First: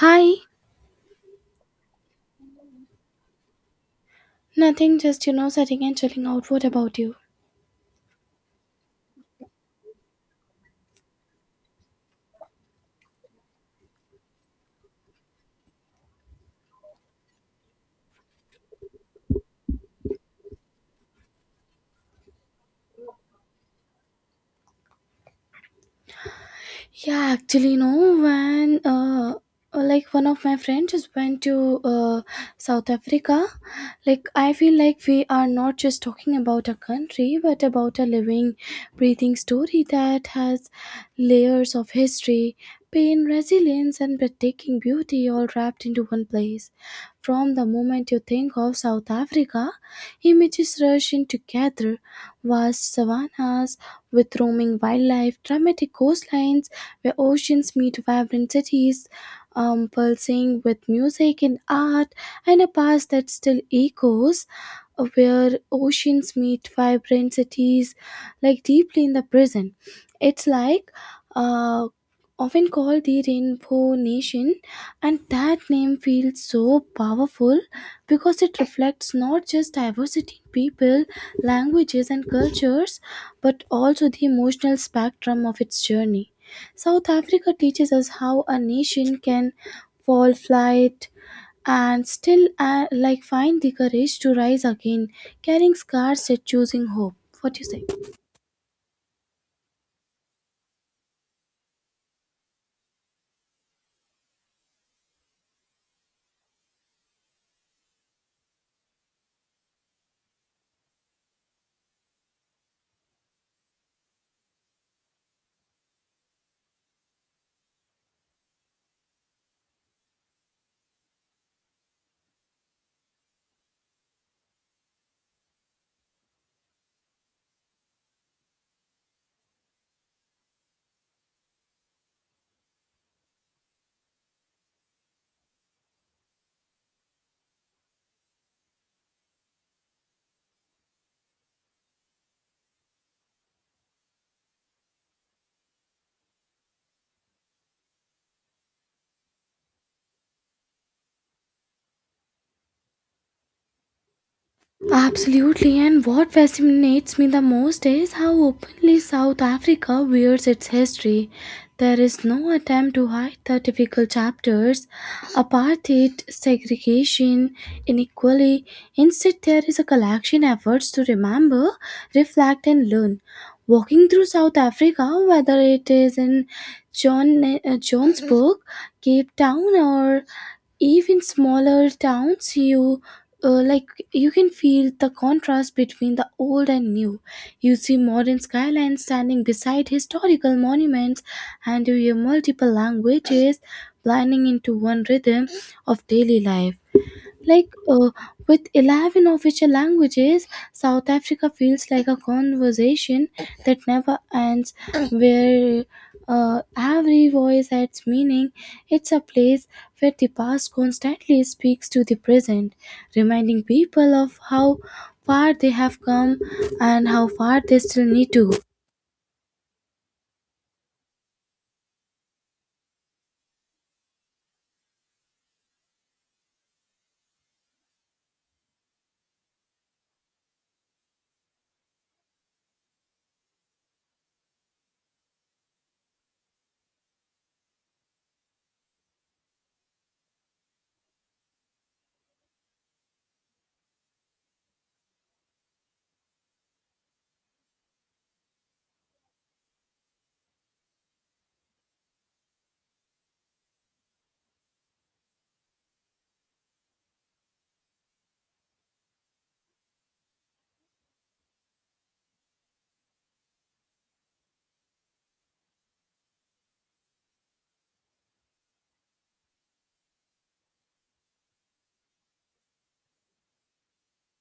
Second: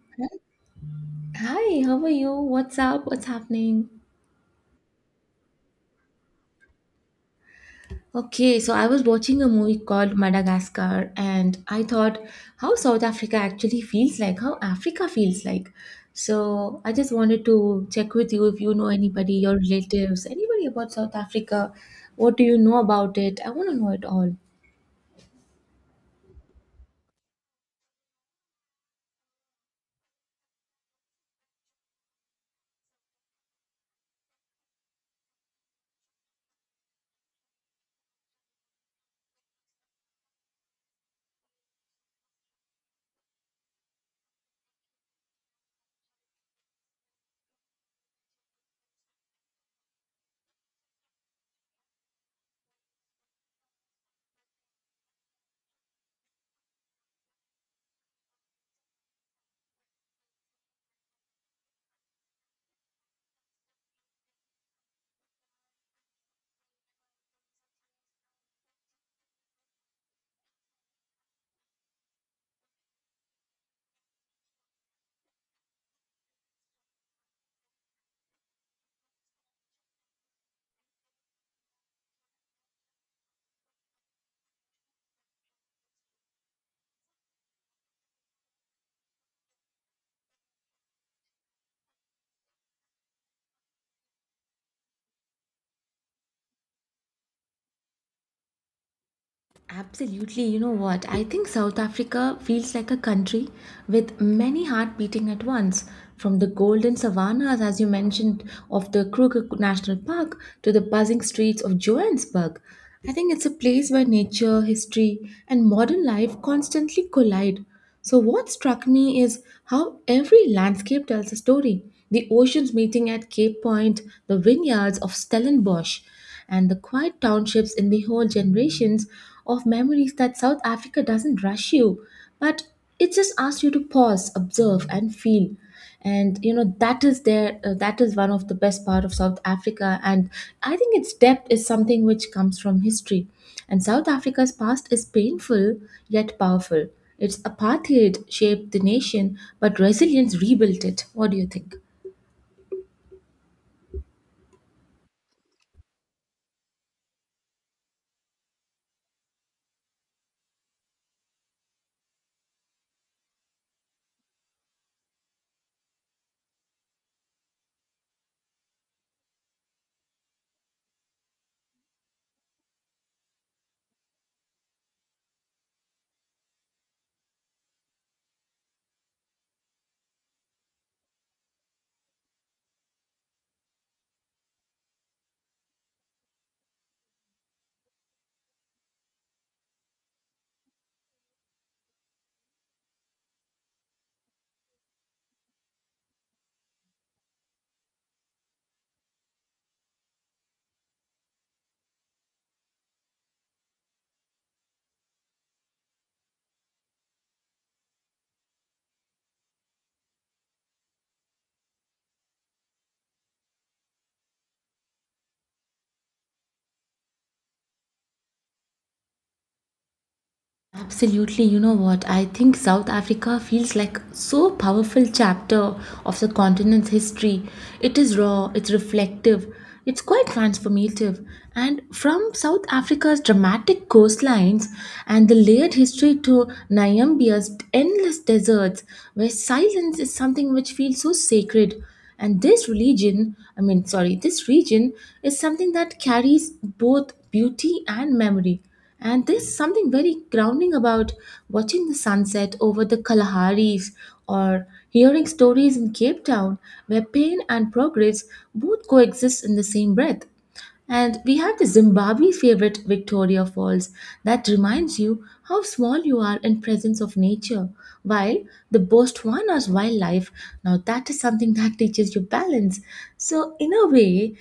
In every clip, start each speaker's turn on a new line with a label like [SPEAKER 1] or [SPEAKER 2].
[SPEAKER 1] Hi,
[SPEAKER 2] Hi, how are you? What's up? What's happening?
[SPEAKER 1] nothing, just sitting and chilling out. What about you?
[SPEAKER 2] Okay, so I was watching a movie called Madagascar and I thought how South Africa actually feels like, how Africa feels like. So I just wanted to check with you if you know anybody, your relatives, anybody about South Africa. What do you know about it? I want to know it all.
[SPEAKER 1] Yeah, actually, no. When, like one of my friends just went to, South Africa, like I feel like we are not just talking about a country, but about a living, breathing story that has layers of history, pain, resilience, and breathtaking beauty all wrapped into one place. From the moment you think of South Africa, images rush in together, vast savannas with roaming wildlife, dramatic coastlines where oceans meet vibrant cities, pulsing with music and art, and a past that still echoes where oceans meet vibrant cities, like deeply in the present. It's like, uh, often called the Rainbow Nation, and that name feels so powerful because it reflects not just diversity in people, languages, and cultures, but also the emotional spectrum of its journey. South Africa teaches us how a nation can fall flight and still, like find the courage to rise again, carrying scars yet choosing hope. What do you say?
[SPEAKER 2] Absolutely. You know what? I think South Africa feels like a country with many heart beating at once. From the golden savannas, as you mentioned, of the Kruger National Park to the buzzing streets of Johannesburg. I think it's a place where nature, history, and modern life constantly collide. So, what struck me is how every landscape tells a story. The oceans meeting at Cape Point, the vineyards of Stellenbosch, and the quiet townships in the whole generations of memories that South Africa doesn't rush you, but it just asks you to pause, observe, and feel. And you know that is there. That is one of the best part of South Africa, and I think its depth is something which comes from history. And South Africa's past is painful yet powerful. Its apartheid shaped the nation, but resilience rebuilt it. What do you think?
[SPEAKER 1] Absolutely, and what fascinates me the most is how openly South Africa wears its history. There is no attempt to hide the difficult chapters, apartheid, segregation, inequality. Instead, there is a collection efforts to remember, reflect, and learn. Walking through South Africa, whether it is in Johannesburg, Cape Town, or even smaller towns, you like you can feel the contrast between the old and new. You see modern skylines standing beside historical monuments, and you hear multiple languages blending into one rhythm of daily life, like, with 11 official languages. South Africa feels like a conversation that never ends, where every voice adds meaning. It's a place where the past constantly speaks to the present, reminding people of how far they have come and how far they still need to go.
[SPEAKER 2] Absolutely, you know what? I think South Africa feels like so powerful chapter of the continent's history. It is raw, it's reflective, it's quite transformative. And from South Africa's dramatic coastlines and the layered history to Namibia's endless deserts, where silence is something which feels so sacred. And this religion, I mean, sorry, this region is something that carries both beauty and memory. And there's something very grounding about watching the sunset over the Kalahari's or hearing stories in Cape Town where pain and progress both coexist in the same breath. And we have the Zimbabwe favorite Victoria Falls that reminds you how small you are in presence of nature. While the Botswana's wildlife, now that is something that teaches you balance. So in a way,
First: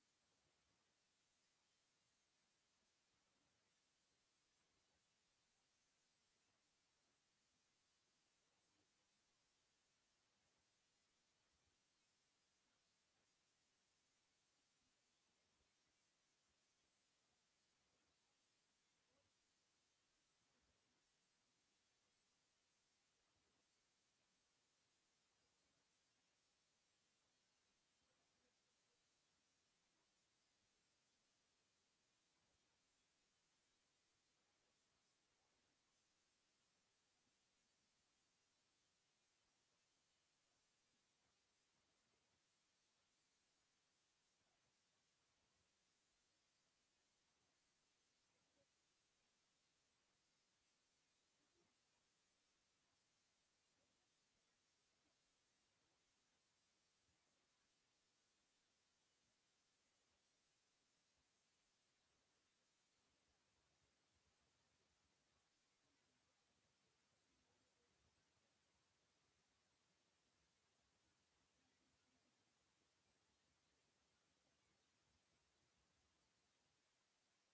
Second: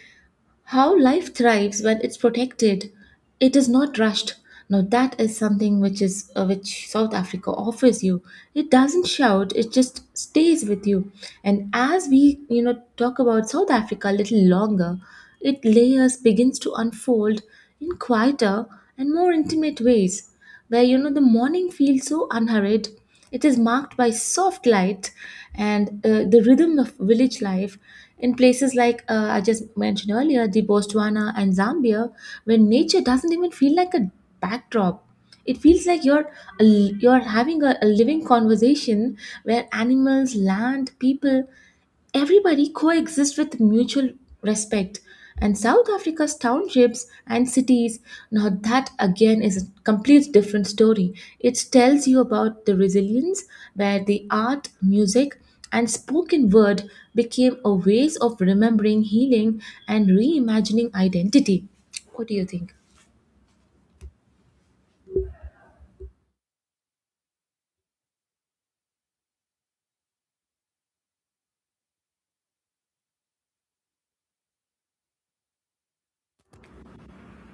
[SPEAKER 2] how life thrives when it's protected, it is not rushed. Now that is something which is which South Africa offers you. It doesn't shout; it just stays with you. And as we talk about South Africa a little longer, it layers begins to unfold in quieter and more intimate ways where the morning feels so unhurried. It is marked by soft light and the rhythm of village life in places like I just mentioned earlier, the Botswana and Zambia, where nature doesn't even feel like a backdrop. It feels like you're having a living conversation where animals, land, people. Everybody coexists with mutual respect. And South Africa's townships and cities, now that again is a complete different story. It tells you about the resilience where the art, music, and spoken word became a ways of remembering, healing, and reimagining identity. What do you think?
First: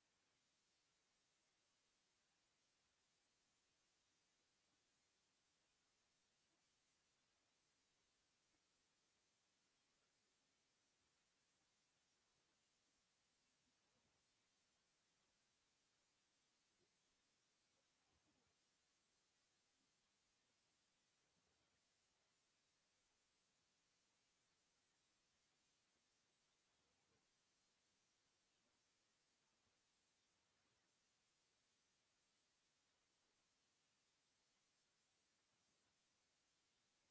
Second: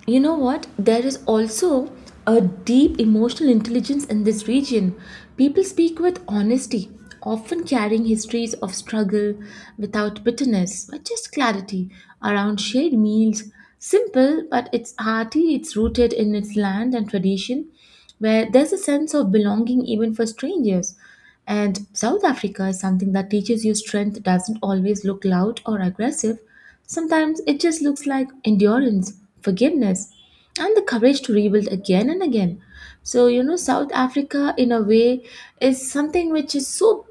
[SPEAKER 2] You know what? There is also a deep emotional intelligence in this region. People speak with honesty, often carrying histories of struggle without bitterness but just clarity around shared meals. Simple but it's hearty, it's rooted in its land and tradition, where there's a sense of belonging even for strangers. And South Africa is something that teaches you strength doesn't always look loud or aggressive. Sometimes it just looks like endurance, forgiveness, and the courage to rebuild again and again. So, you know, South Africa, in a way, is something which is so,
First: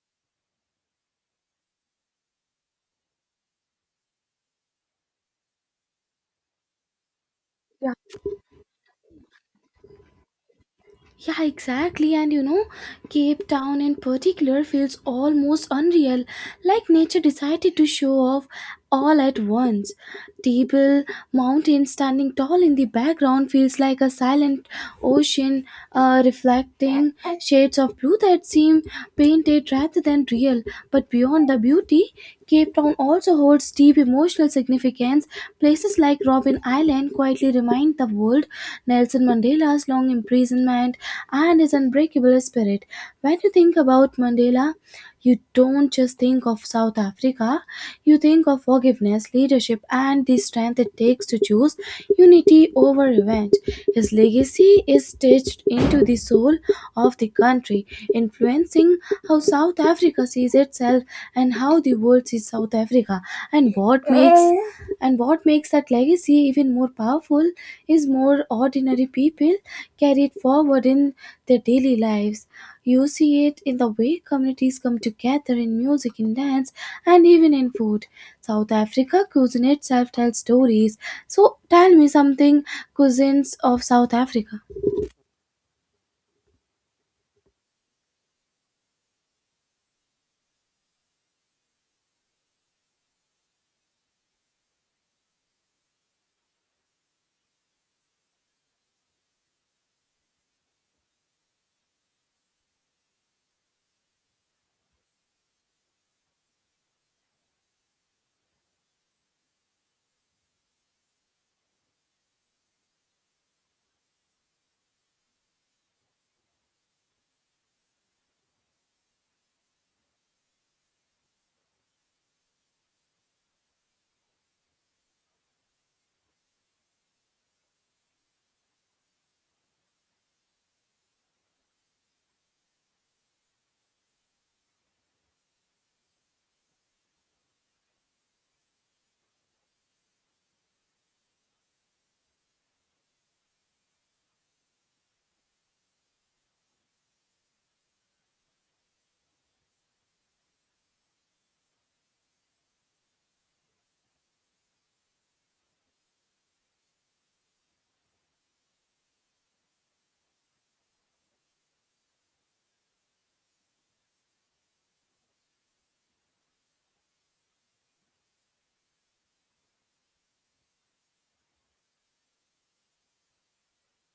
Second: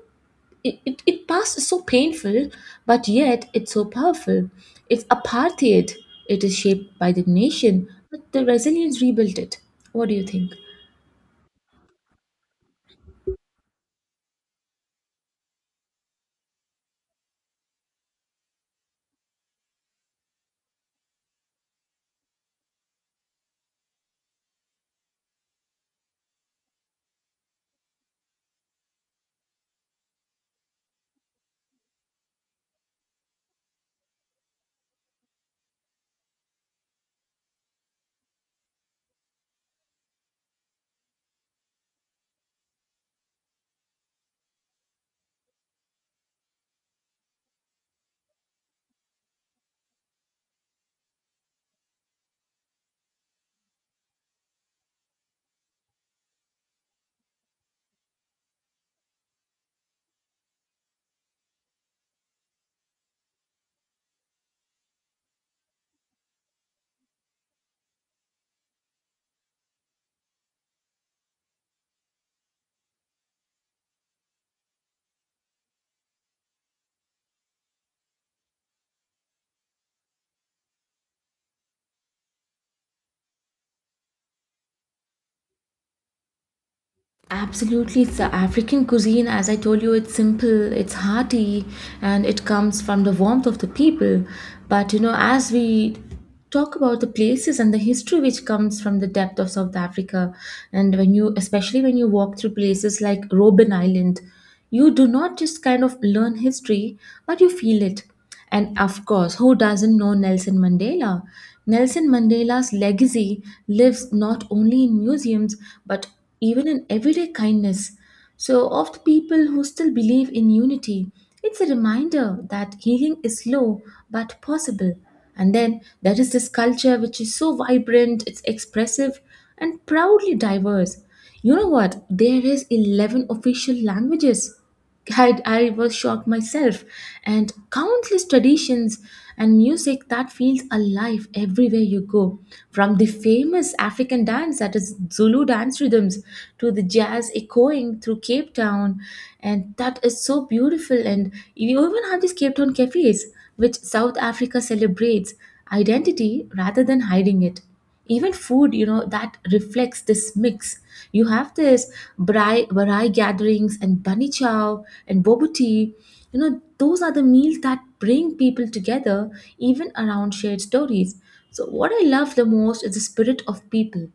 [SPEAKER 2] it past is so painful, but yet it's so powerful. It's apartheid, it is shaped by the nation, but the resilience rebuilt it. What do you think?
[SPEAKER 1] Yeah, exactly. And you know, Cape Town in particular feels almost unreal, like nature decided to show off all at once. Table mountain standing tall in the background feels like a silent ocean, reflecting shades of blue that seem painted rather than real. But beyond the beauty, Cape Town also holds deep emotional significance. Places like Robben Island quietly remind the world Nelson Mandela's long imprisonment and his unbreakable spirit. When you think about Mandela, you don't just think of South Africa, you think of forgiveness, leadership, and the strength it takes to choose unity over revenge. His legacy is stitched into the soul of the country, influencing how South Africa sees itself and how the world sees South Africa. And what makes and what makes that legacy even more powerful is more ordinary people carry it forward in their daily lives. You see it in the way communities come together in music, in dance, and even in food. South Africa cuisine itself tells stories. So tell me something, cuisines of South Africa.
[SPEAKER 2] Absolutely, it's the African cuisine. As I told you, it's simple, it's hearty, and it comes from the warmth of the people. But you know, as we talk about the places and the history which comes from the depth of South Africa, and when you, especially when you walk through places like Robben Island, you do not just kind of learn history, but you feel it. And of course, who doesn't know Nelson Mandela? Nelson Mandela's legacy lives not only in museums but even in everyday kindness. So, of the people who still believe in unity, it's a reminder that healing is slow but possible. And then there is this culture which is so vibrant, it's expressive, and proudly diverse. You know what? There is 11 official languages. I was shocked myself, and countless traditions and music that feels alive everywhere you go, from the famous African dance that is Zulu dance rhythms to the jazz echoing through Cape Town. And that is so beautiful. And you even have these Cape Town cafes which South Africa celebrates identity rather than hiding it. Even food, you know that reflects this mix. You have this barai gatherings and bunny chow and boba tea. You know, those are the meals that bring people together, even around shared stories. So what I love the most is the spirit of people.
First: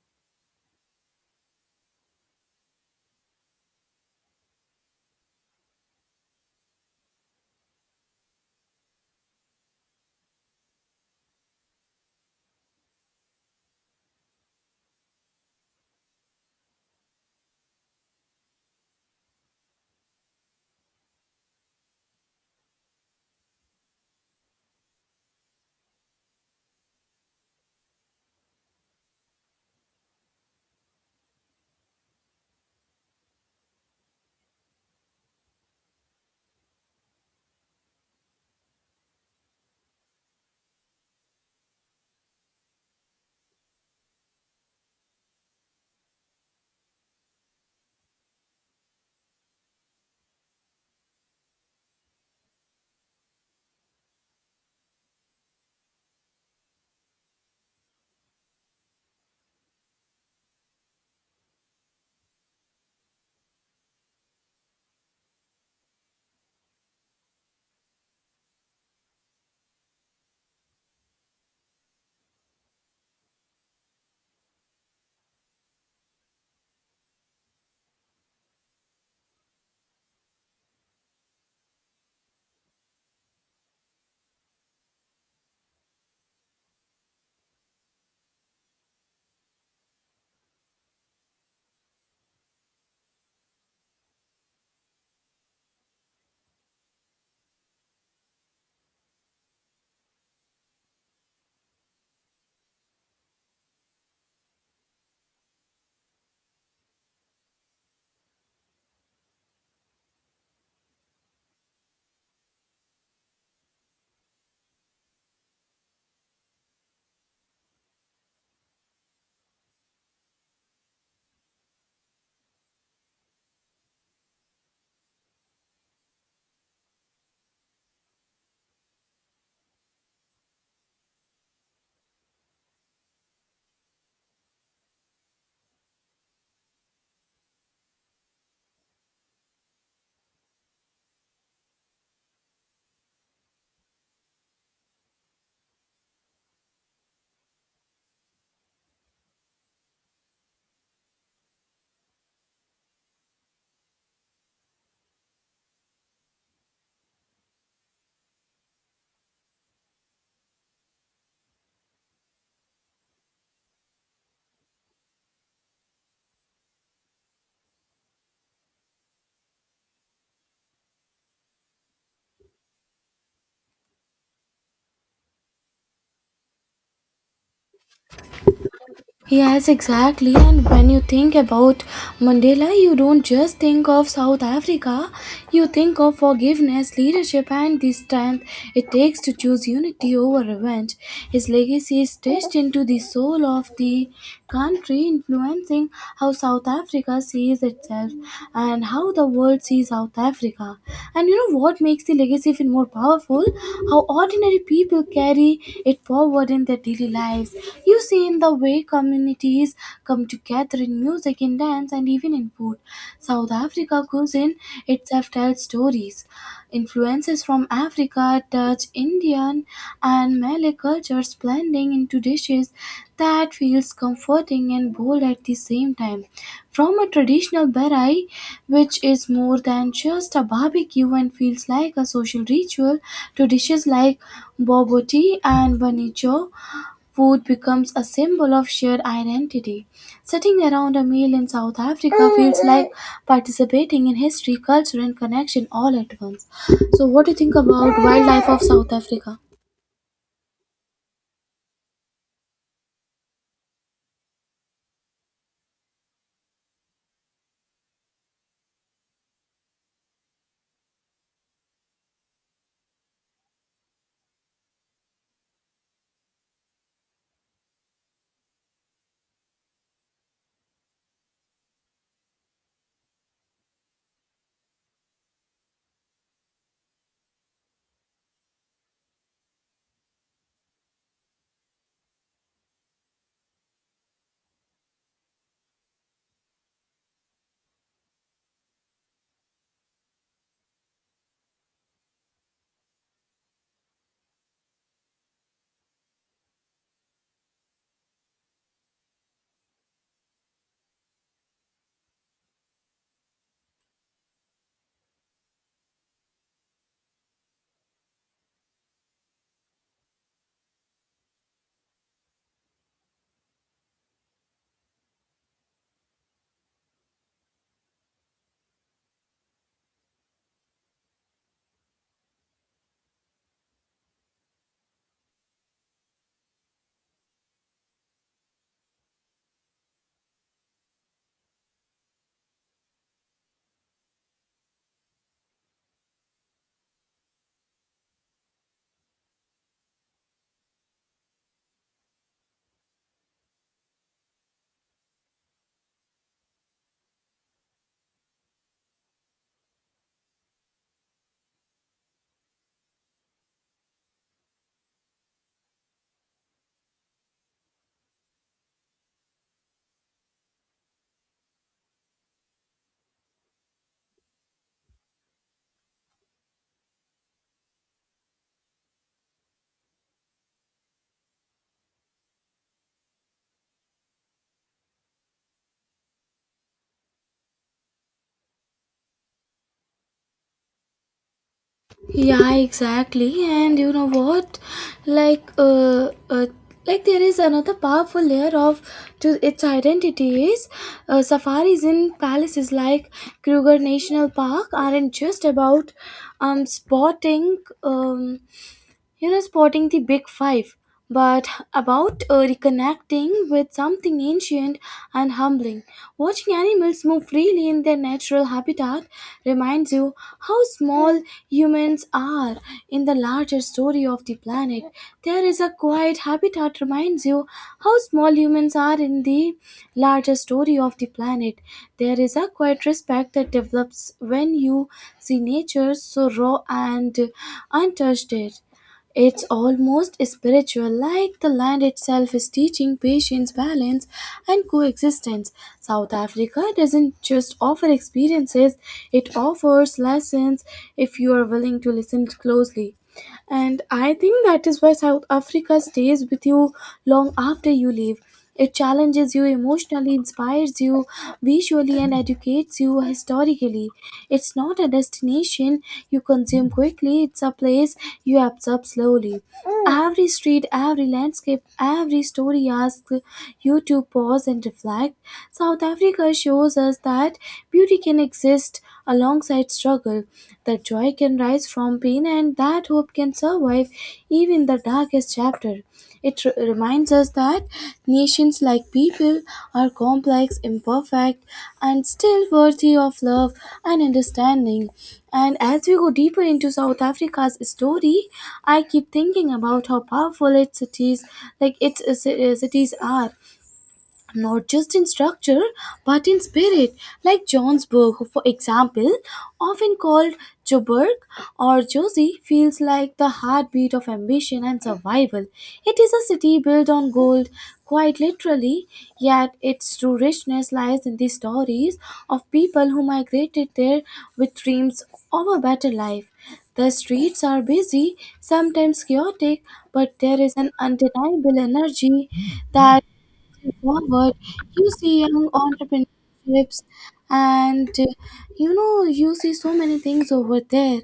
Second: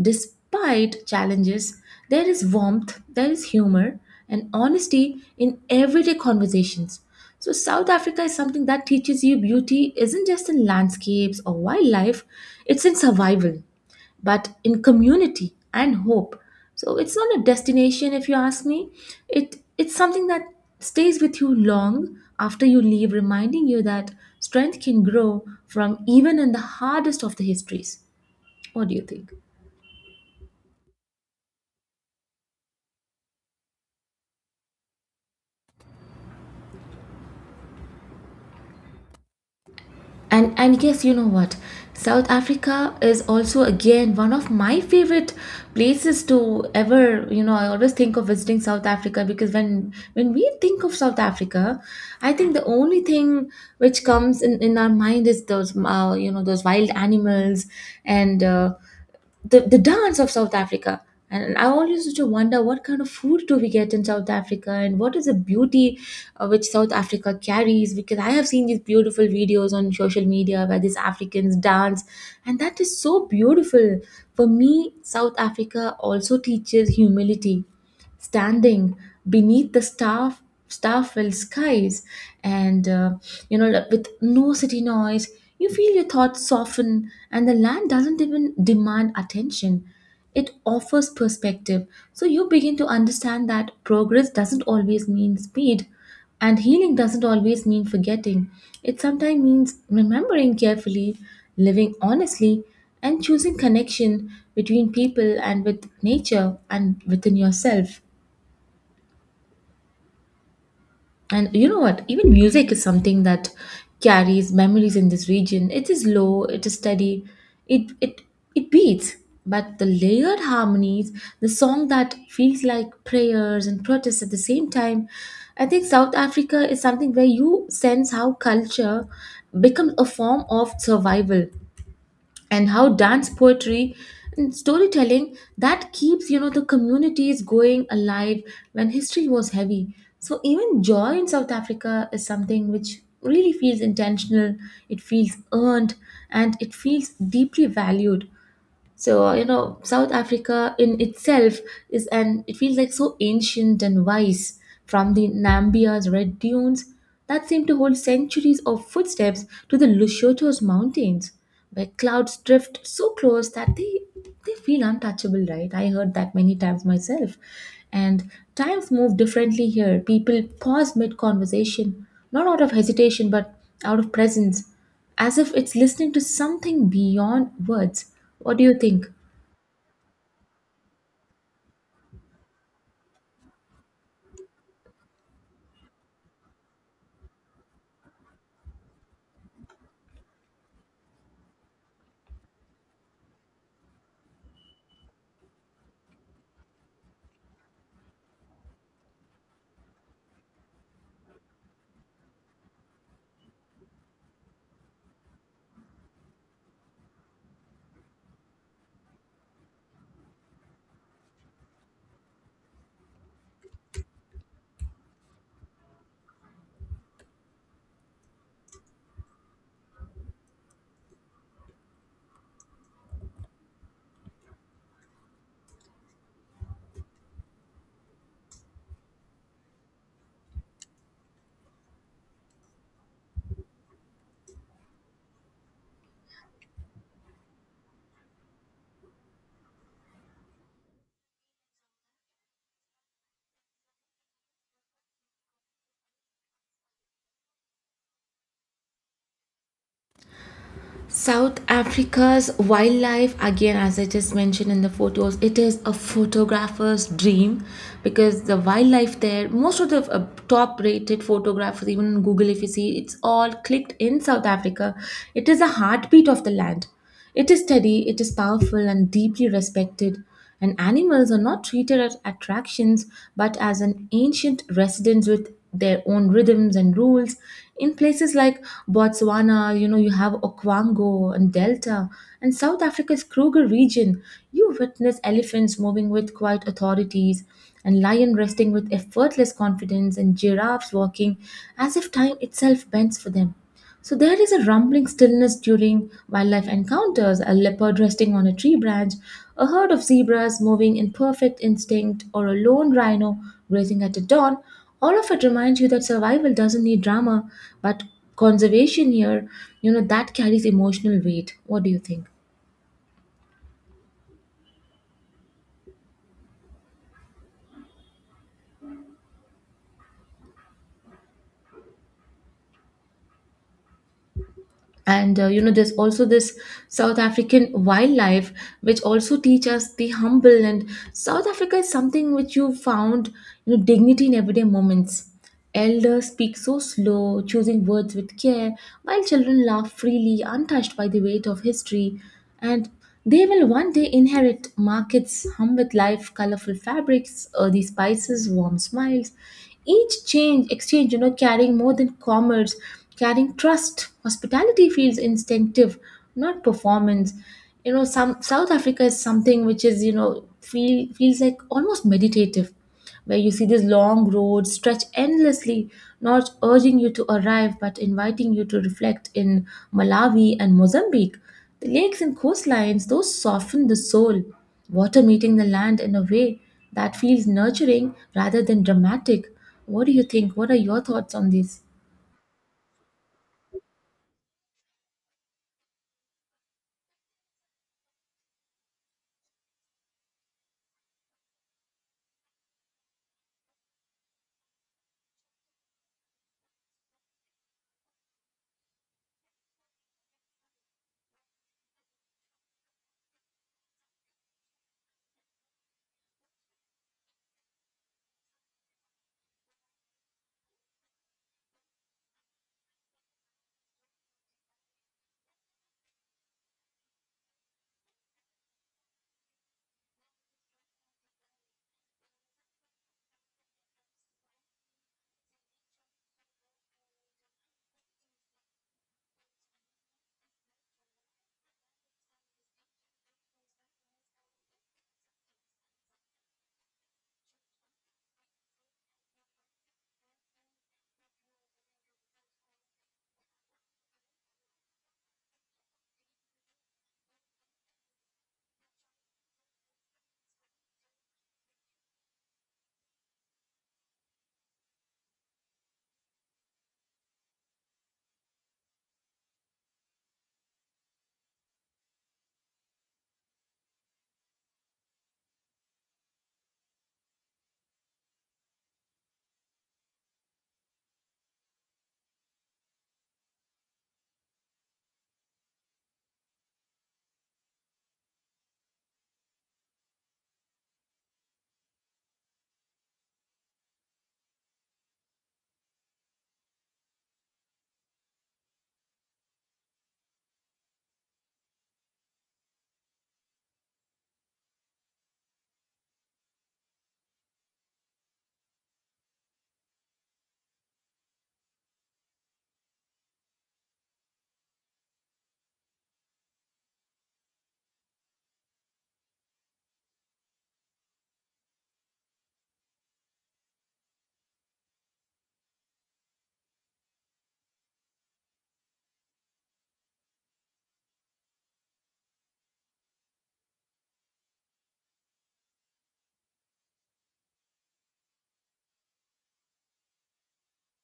[SPEAKER 2] Despite challenges, there is warmth, there is humor, and honesty in everyday conversations. So, South Africa is something that teaches you beauty isn't just in landscapes or wildlife, it's in survival, but in community and hope. So, it's not a destination, if you ask me. It's something that stays with you long after you leave, reminding you that strength can grow from even in the hardest of the histories. What do you think? And yes, you know what? South Africa is also again one of my favorite places to ever, I always think of visiting South Africa because when we think of South Africa, I think the only thing which comes in our mind is those those wild animals and the dance of South Africa. And I always used to wonder what kind of food do we get in South Africa and what is the beauty which South Africa carries because I have seen these beautiful videos on social media where these Africans dance and that is so beautiful. For me, South Africa also teaches humility standing beneath the star-filled skies and like, with no city noise, you feel your thoughts soften, and the land doesn't even demand attention. It offers perspective. So you begin to understand that progress doesn't always mean speed, and healing doesn't always mean forgetting. It sometimes means remembering carefully, living honestly, and choosing connection between people and with nature and within yourself. And you know what? Even music is something that carries memories in this region. It is low, it is steady, it it it beats. But the layered harmonies, the song that feels like prayers and protests at the same time, I think South Africa is something where you sense how culture becomes a form of survival, and how dance poetry and storytelling that keeps the communities going alive when history was heavy. So even joy in South Africa is something which really feels intentional. It feels earned, and it feels deeply valued. So, South Africa in itself is, and it feels like so ancient and wise, from the Namibia's red dunes that seem to hold centuries of footsteps to the Lesotho's mountains, where clouds drift so close that they feel untouchable, right? I heard that many times myself. And times move differently here. People pause mid conversation, not out of hesitation, but out of presence as if it's listening to something beyond words. What do you think?
[SPEAKER 1] Yes, exactly. And when you think about Mandela, you don't just think of South Africa, you think of forgiveness, leadership, and the strength it takes to choose unity over revenge. His legacy is stitched into the soul of the country, influencing how South Africa sees itself and how the world sees South Africa. And you know what makes the legacy even more powerful? How ordinary people carry it forward in their daily lives, you see, in the way communities come together in music, in dance, and even in food. South Africa cuisine itself tells stories. Influences from Africa, Dutch, Indian, and Malay cultures blending into dishes that feels comforting and bold at the same time. From a traditional berai, which is more than just a barbecue and feels like a social ritual, to dishes like bobo tea and banicho, food becomes a symbol of shared identity. Sitting around a meal in South Africa feels like participating in history, culture, and connection all at once. So, what do you think about wildlife of South Africa?
[SPEAKER 2] South Africa's wildlife, again, as I just mentioned in the photos, it is a photographer's dream because the wildlife there, most of the top rated photographers, even on Google, if you see, it's all clicked in South Africa. It is a heartbeat of the land. It is steady, it is powerful, and deeply respected. And animals are not treated as attractions but as an ancient residence with their own rhythms and rules. In places like Botswana, you have Okwango and Delta, and South Africa's Kruger region, you witness elephants moving with quiet authorities, and lion resting with effortless confidence, and giraffes walking as if time itself bends for them. So there is a rumbling stillness during wildlife encounters, a leopard resting on a tree branch, a herd of zebras moving in perfect instinct, or a lone rhino grazing at the dawn. All of it reminds you that survival doesn't need drama, but conservation here, that carries emotional weight. What do you think? And there's also this south african wildlife which also teach us the humble, and south africa is something which you found, you know, dignity in everyday moments. Elders speak so slow, choosing words with care, while children laugh freely, untouched by the weight of history, and they will one day inherit markets hum with life, colorful fabrics, earthy spices, warm smiles, each change exchange carrying more than commerce, carrying trust. Hospitality feels instinctive, not performance. Some south africa is something which is, feels like almost meditative, where you see these long roads stretch endlessly, not urging you to arrive but inviting you to reflect in Malawi and Mozambique. The lakes and coastlines, those soften the soul, water meeting the land in a way that feels nurturing rather than dramatic. What do you think? What are your thoughts on this?
[SPEAKER 1] Yeah, exactly. And you know what? Like, uh, uh, like there is another powerful layer of to its identity is, safaris in palaces like Kruger National Park aren't just about um spotting um spotting the big five, but about, reconnecting with something ancient and humbling. Watching animals move freely in their natural habitat reminds you how small humans are in the larger story of the planet. There is a quiet habitat reminds you how small humans are in the larger story of the planet. There is a quiet respect that develops when you see nature so raw and untouched it. It's almost spiritual, like the land itself is teaching patience, balance, and coexistence. South Africa doesn't just offer experiences, it offers lessons if you are willing to listen closely. And I think that is why South Africa stays with you long after you leave. It challenges you emotionally, inspires you visually, and educates you historically. It's not a destination you consume quickly, it's a place you absorb slowly. Every street, every landscape, every story asks you to pause and reflect. South Africa shows us that beauty can exist alongside struggle, that joy can rise from pain and that hope can survive even the darkest chapter. It reminds us that nations, like people, are complex, imperfect, and still worthy of love and understanding. And as we go deeper into South Africa's story, I keep thinking about how powerful its cities, like its, cities, are not just in structure but in spirit. Like Johnsburg, for example, often called Joburg or Josie, feels like the heartbeat of ambition and survival. It is a city built on gold, quite literally, yet its true richness lies in the stories of people who migrated there with dreams of a better life. The streets are busy, sometimes chaotic, but there is an undeniable energy that forward. You see young entrepreneurships, and you see so many things over there.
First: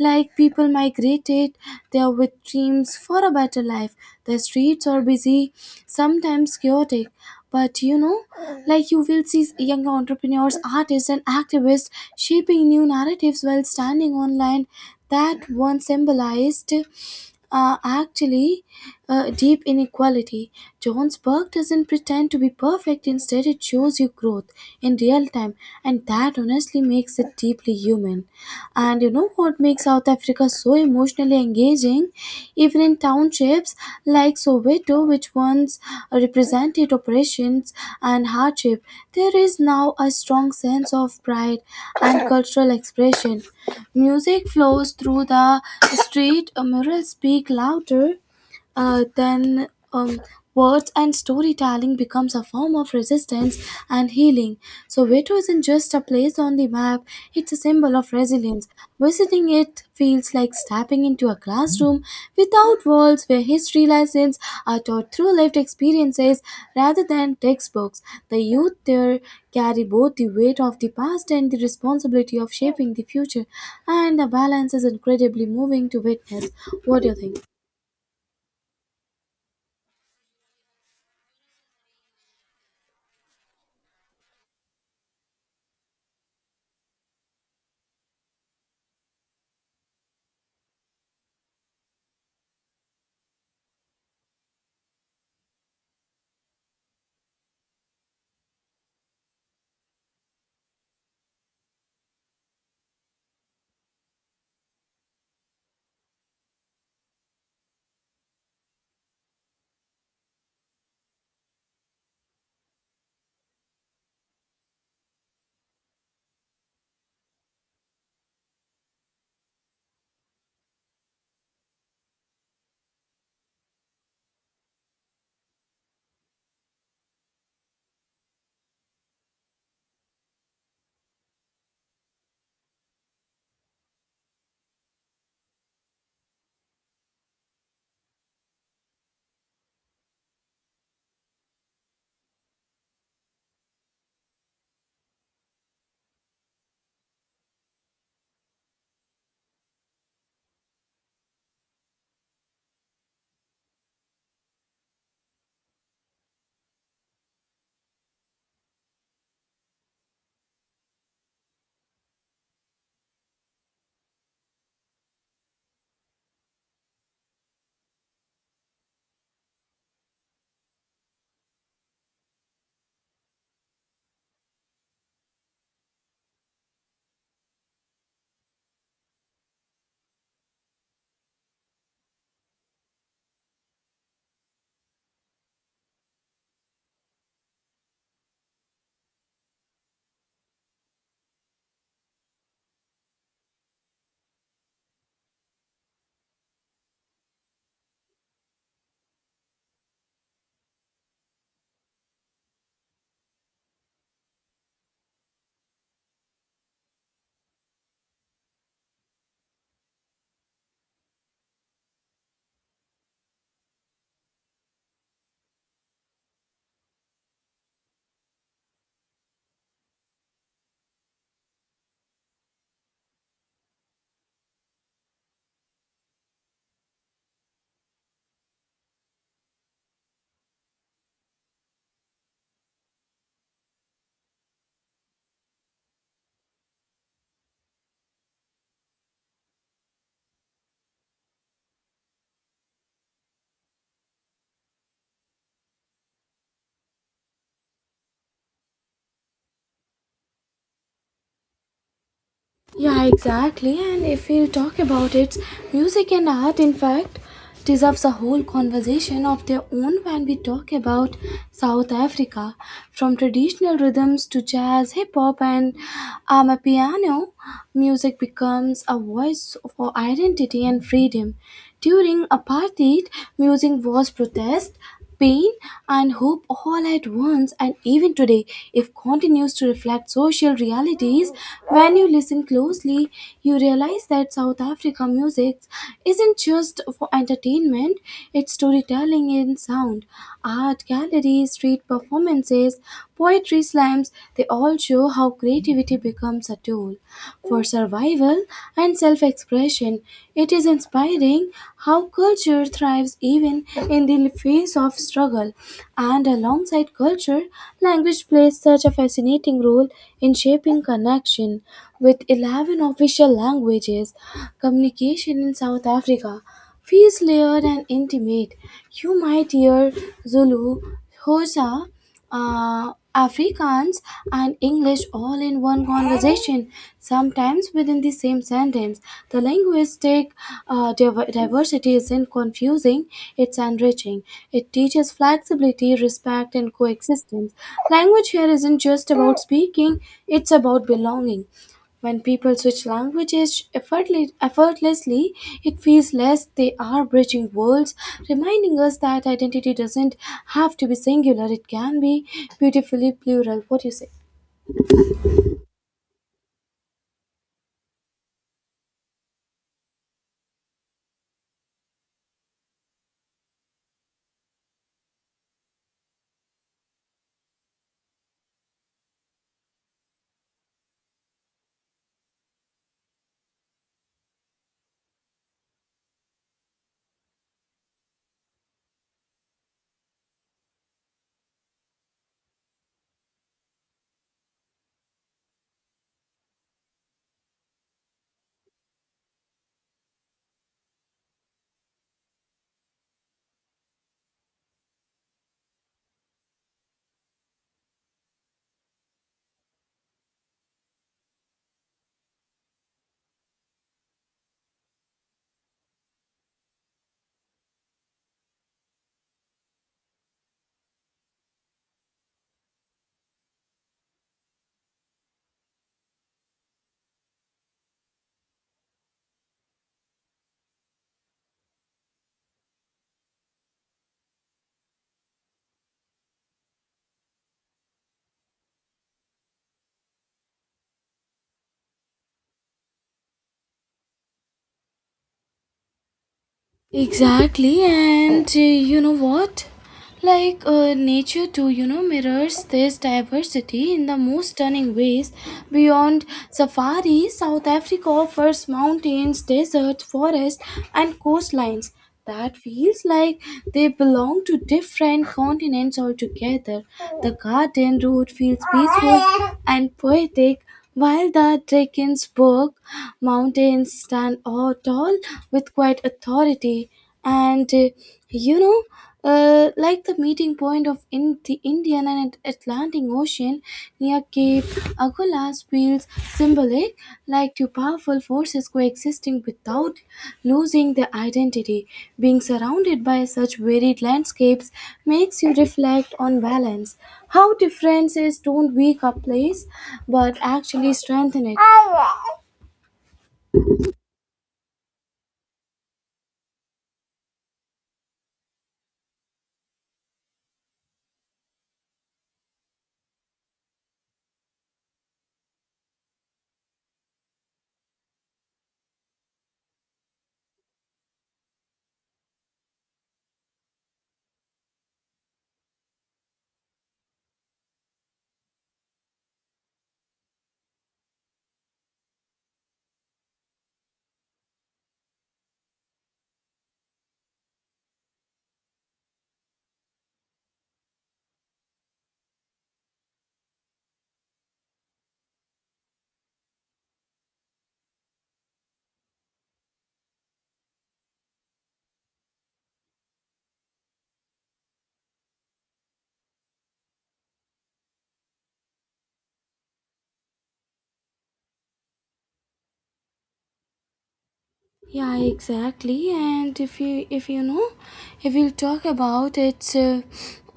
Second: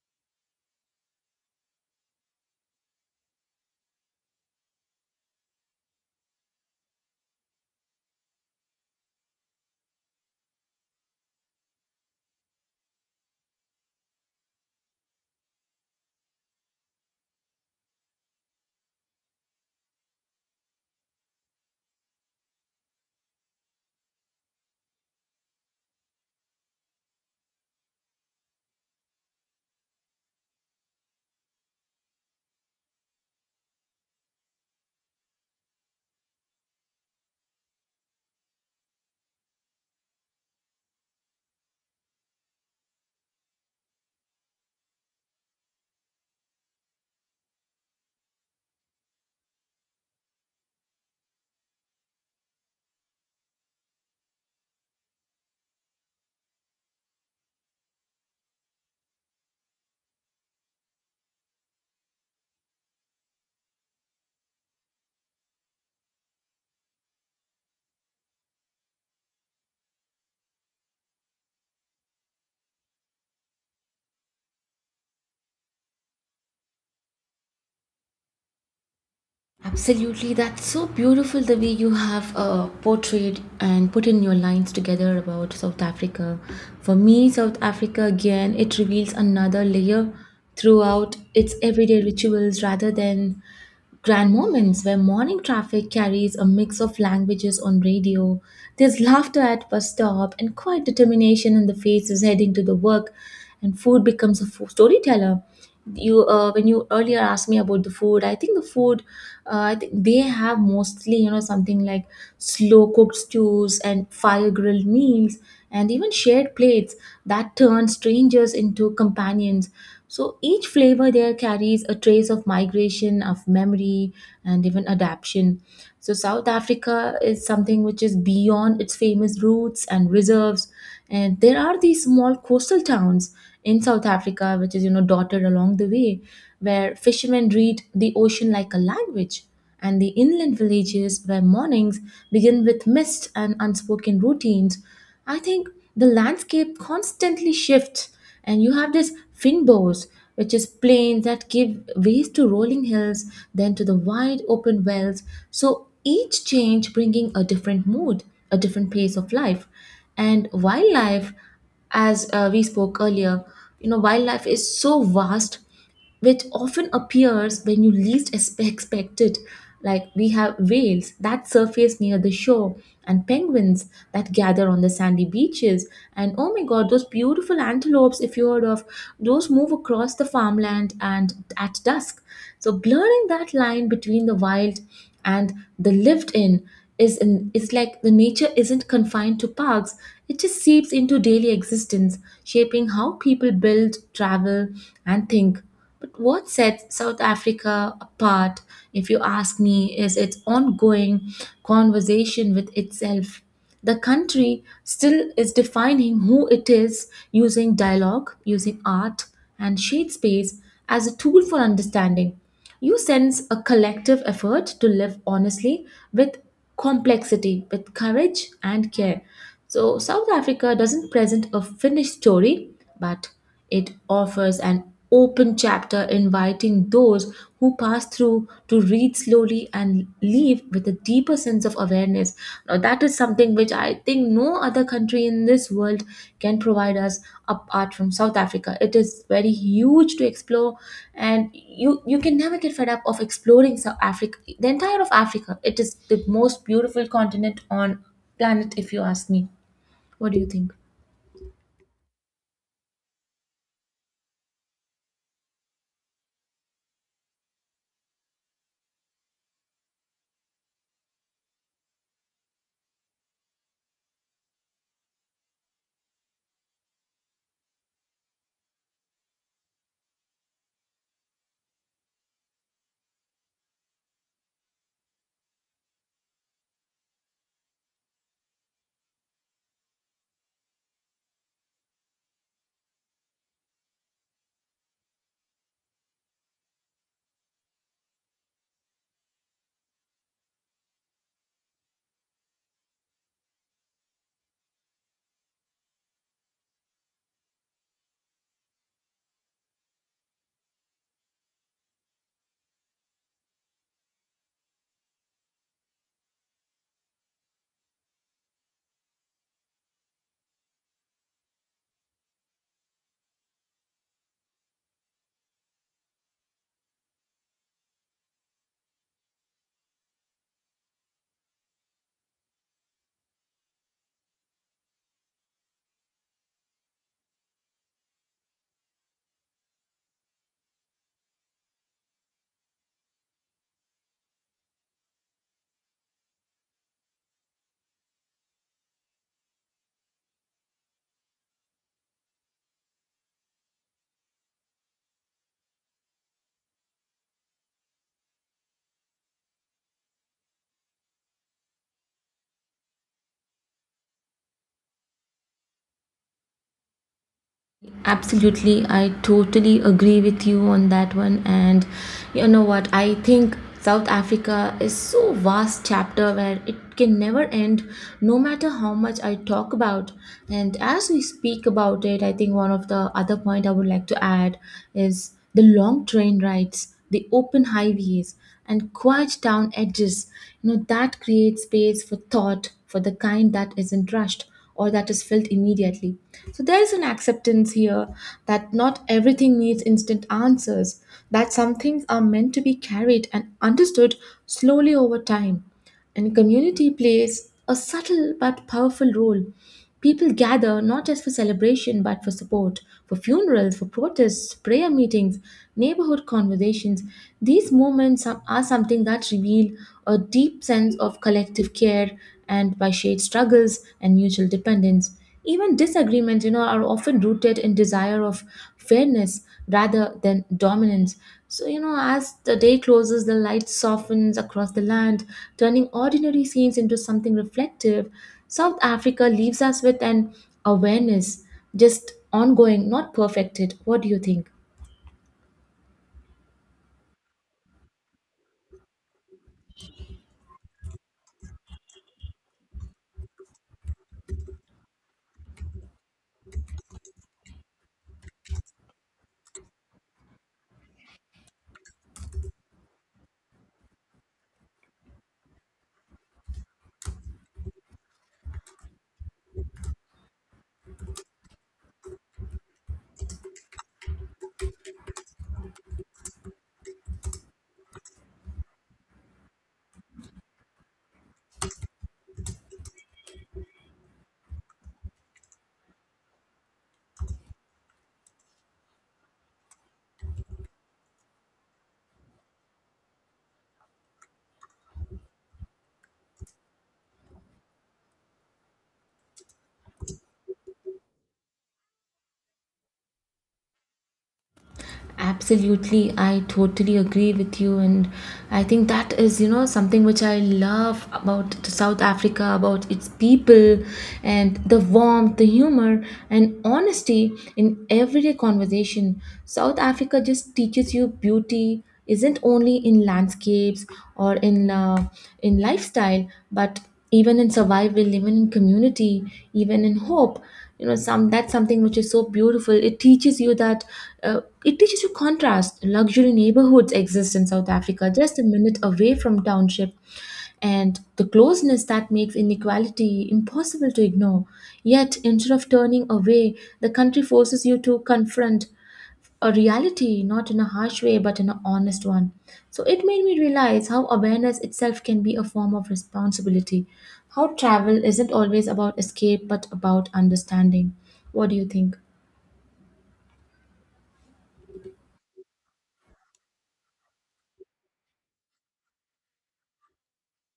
[SPEAKER 1] Like people migrated there with dreams for a better life. The streets are busy, sometimes chaotic, but you know, like you will see young entrepreneurs, artists, and activists shaping new narratives while standing online that once symbolized, actually, deep inequality. John's work doesn't pretend to be perfect, instead, it shows you growth in real time, and that honestly makes it deeply human. And you know what makes South Africa so emotionally engaging? Even in townships like Soweto, which once represented oppressions and hardship, there is now a strong sense of pride and cultural expression. Music flows through the street, murals speak louder then words, and storytelling becomes a form of resistance and healing. So Veto isn't just a place on the map, it's a symbol of resilience. Visiting it feels like stepping into a classroom without walls where history lessons are taught through lived experiences rather than textbooks. The youth there carry both the weight of the past and the responsibility of shaping the future, and the balance is incredibly moving to witness. What do you think?
[SPEAKER 2] Absolutely, that's so beautiful the way you have portrayed and put in your lines together about South Africa. For me, South Africa again, it reveals another layer throughout its everyday rituals rather than grand moments where morning traffic carries a mix of languages on radio. There's laughter at bus stop and quiet determination in the faces heading to the work, and food becomes a storyteller. You When you earlier asked me about the food, I think the food, I think they have mostly, you know, something like slow cooked stews and fire grilled meals and even shared plates that turn strangers into companions. So each flavor there carries a trace of migration, of memory, and even adaption. So south africa is something which is beyond its famous roots and reserves, and there are these small coastal towns in south africa which is, you know, dotted along the way, where fishermen read the ocean like a language, and the inland villages where mornings begin with mist and unspoken routines. I think the landscape constantly shifts, and you have this finbows, which is plains that give ways to rolling hills, then to the wide open wells. So each change bringing a different mood, a different pace of life. And wildlife, as we spoke earlier, you know, wildlife is so vast, which often appears when you least expect it. Like we have whales that surface near the shore, and penguins that gather on the sandy beaches, and oh my god, those beautiful antelopes, if you heard of, those move across the farmland and at dusk. So blurring that line between the wild and the lived in it's like the nature isn't confined to parks. It just seeps into daily existence, shaping how people build, travel, and think. But what sets South Africa apart, if you ask me, is its ongoing conversation with itself. The country still is defining who it is using dialogue, using art, and shade space as a tool for understanding. You sense a collective effort to live honestly with complexity, with courage and care. So, South Africa doesn't present a finished story, but it offers an open chapter, inviting those who pass through to read slowly and leave with a deeper sense of awareness. Now, that is something which I think no other country in this world can provide us apart from South Africa. It is very huge to explore, and you can never get fed up of exploring South Africa, the entire of Africa. It is the most beautiful continent on planet, if you ask me. What do you think?
[SPEAKER 1] Yeah, exactly. And if we'll talk about it, music and art, in fact, deserves a whole conversation of their own when we talk about South Africa. From traditional rhythms to jazz, hip hop, and amapiano, music becomes a voice for identity and freedom. During apartheid, music was protest, pain and hope all at once, and even today if continues to reflect social realities. When you listen closely, you realize that South Africa music isn't just for entertainment, it's storytelling in sound. Art galleries, street performances, poetry slams, they all show how creativity becomes a tool for survival and self expression. It is inspiring how culture thrives even in the face of struggle. And alongside culture, language plays such a fascinating role in shaping connection. With 11 official languages, communication in South Africa feels layered and intimate. You might hear Zulu, Xhosa, Afrikaans, and English all in one conversation, sometimes within the same sentence. The linguistic diversity isn't confusing, it's enriching. It teaches flexibility, respect, and coexistence. Language here isn't just about speaking, it's about belonging. When people switch languages effortlessly, it feels less they are bridging worlds, reminding us that identity doesn't have to be singular, it can be beautifully plural. What do you say?
[SPEAKER 2] Absolutely, I totally agree with you on that one. And you know what? I think South Africa is so vast chapter where it can never end, no matter how much I talk about. And as we speak about it, I think one of the other point I would like to add is the long train rides, the open highways, and quiet town edges. You know that creates space for thought, for the kind that isn't rushed or that is felt immediately. So there is an acceptance here that not everything needs instant answers, that some things are meant to be carried and understood slowly over time. And community plays a subtle but powerful role. People gather not just for celebration but for support, for funerals, for protests, prayer meetings, neighborhood conversations. These moments are something that reveal a deep sense of collective care and by shared struggles and mutual dependence. Even disagreements, you know, are often rooted in desire of fairness rather than dominance. So, you know, as the day closes, the light softens across the land, turning ordinary scenes into something reflective. South Africa leaves us with an awareness, just ongoing, not perfected. What do you think?
[SPEAKER 1] Exactly, and, you know what? Like, nature too, you know, mirrors this diversity in the most stunning ways. Beyond safari, South Africa offers mountains, deserts, forests, and coastlines that feels like they belong to different continents altogether. The garden route feels peaceful and poetic, while the Drakensberg mountains stand all tall with quite authority, and you know, like the meeting point of in the Indian and Atlantic Ocean near Cape Agulhas feels symbolic, like two powerful forces coexisting without losing their identity. Being surrounded by such varied landscapes makes you reflect on balance, how differences don't weak a place but actually strengthen it.
[SPEAKER 2] Absolutely, I totally agree with you, and I think that is, you know, something which I love about South Africa, about its people, and the warmth, the humor, and honesty in everyday conversation. South Africa just teaches you beauty, isn't only in landscapes or in lifestyle, but even in survival, even in community, even in hope. You know, some that's something which is so beautiful. It teaches you that, it teaches you contrast. Luxury neighborhoods exist in south africa just a minute away from township, and the closeness that makes inequality impossible to ignore. Yet, instead of turning away, the country forces you to confront a reality, not in a harsh way, but in an honest one. So it made me realize how awareness itself can be a form of responsibility. How travel isn't always about escape, but about understanding. What do you think?
[SPEAKER 1] Yeah, exactly. And if you know, if we'll talk about it,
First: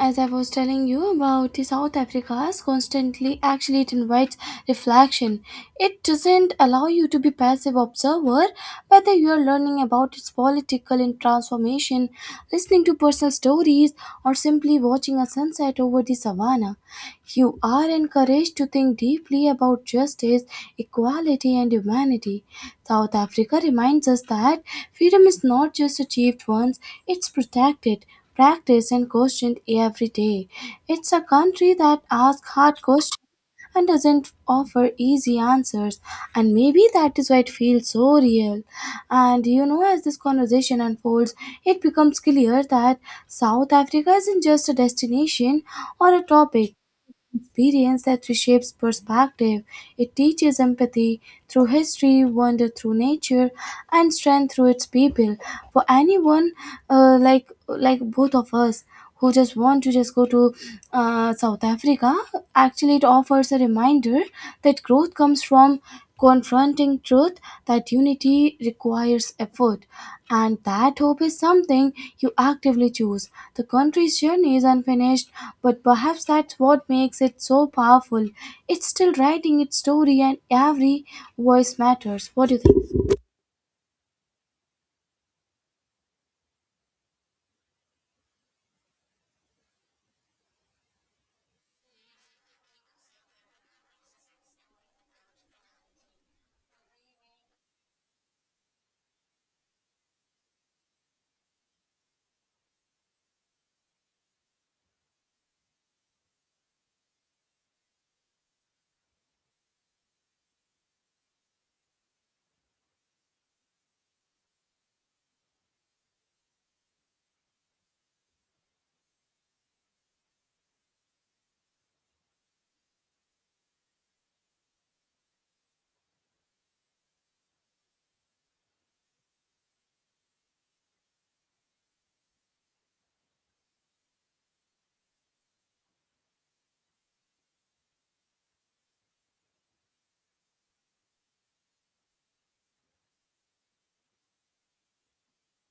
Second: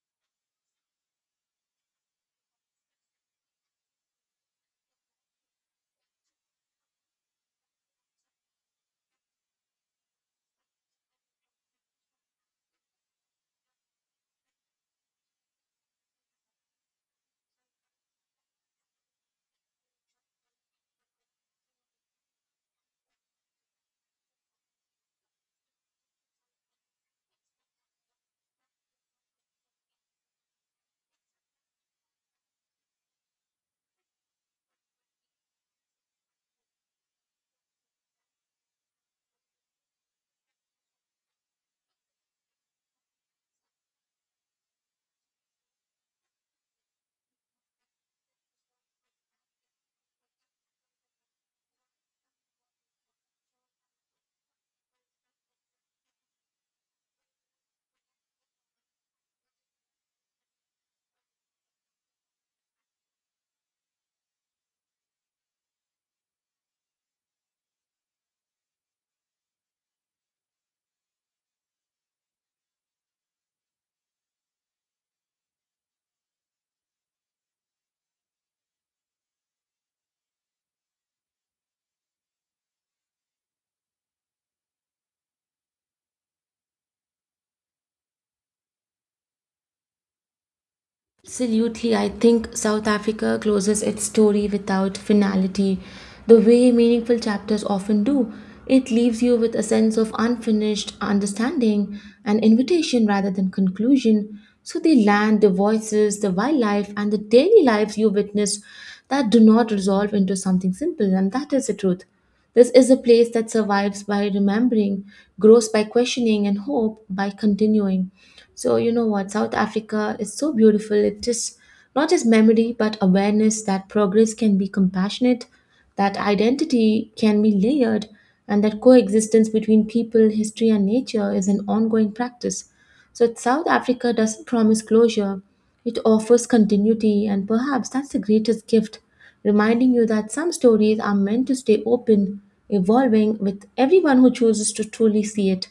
[SPEAKER 1] as I was telling you about the South Africa's constantly, actually, it invites reflection. It doesn't allow you to be passive observer, whether you are learning about its political and transformation, listening to personal stories trees, or simply watching a sunset over the savannah, you are encouraged to think deeply about justice, equality, and humanity. South Africa reminds us that freedom is not just achieved once, it's protected, practiced, and questioned every day. It's a country that asks hard questions and doesn't offer easy answers, and maybe that is why it feels so real. And you know, as this conversation unfolds, it becomes clear that South Africa isn't just a destination or a topic, experience that reshapes perspective. It teaches empathy through history, wonder through nature, and strength through its people. For anyone, like both of us, who just want to just go to, South Africa, actually it offers a reminder that growth comes from confronting truth, that unity requires effort, and that hope is something you actively choose. The country's journey is unfinished, but perhaps that's what makes it so powerful. It's still writing its story, and every voice matters. What do you think?
[SPEAKER 2] Absolutely, I think South Africa closes its story without finality, the way meaningful chapters often do. It leaves you with a sense of unfinished understanding, an invitation rather than conclusion. So, the land, the voices, the wildlife, and the daily lives you witness that do not resolve into something simple, and that is the truth. This is a place that survives by remembering, grows by questioning, and hope by continuing. So, you know what? South Africa is so beautiful. It just not just memory, but awareness that progress can be compassionate, that identity can be layered, and that coexistence between people, history, and nature is an ongoing practice. So, South Africa doesn't promise closure, it offers continuity, and perhaps that's the greatest gift, reminding you that some stories are meant to stay open, evolving with everyone who chooses to truly see it.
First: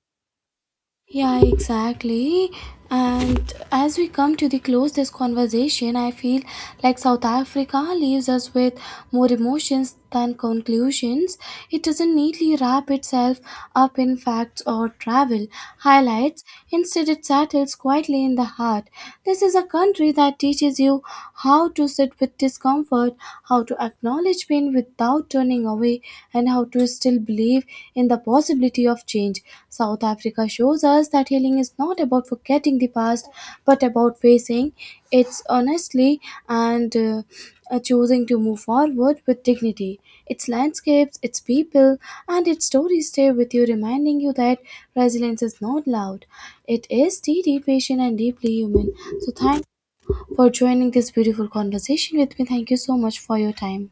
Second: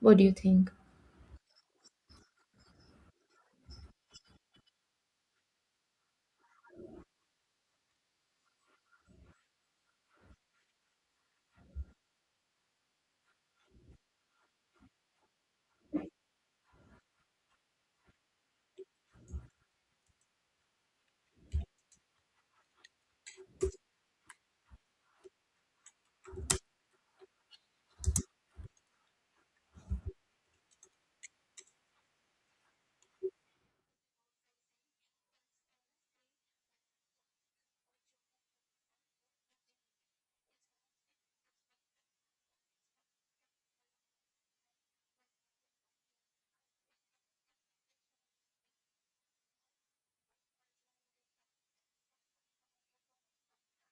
[SPEAKER 2] What do you think?
[SPEAKER 1] Yeah, exactly. And as we come to the close this conversation, I feel like South Africa leaves us with more emotions than conclusions. It doesn't neatly wrap itself up in facts or travel highlights. Instead, it settles quietly in the heart. This is a country that teaches you how to sit with discomfort, how to acknowledge pain without turning away, and how to still believe in the possibility of change. South Africa shows us that healing is not about forgetting the past, but about facing it honestly and, choosing to move forward with dignity. Its landscapes, its people, and its stories stay with you, reminding you that resilience is not loud. It is steady, patient, and deeply human. So, thank you for joining this beautiful conversation with me. Thank you so much for your time.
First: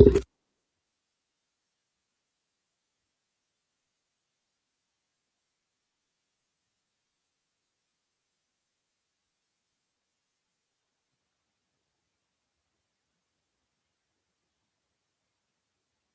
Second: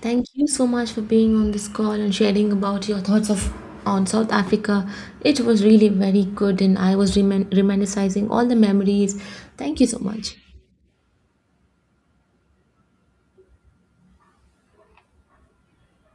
[SPEAKER 2] Thank you so much for being on this call and sharing about your thoughts of on South Africa. It was really very good, and I was reminiscing all the memories. Thank you so much.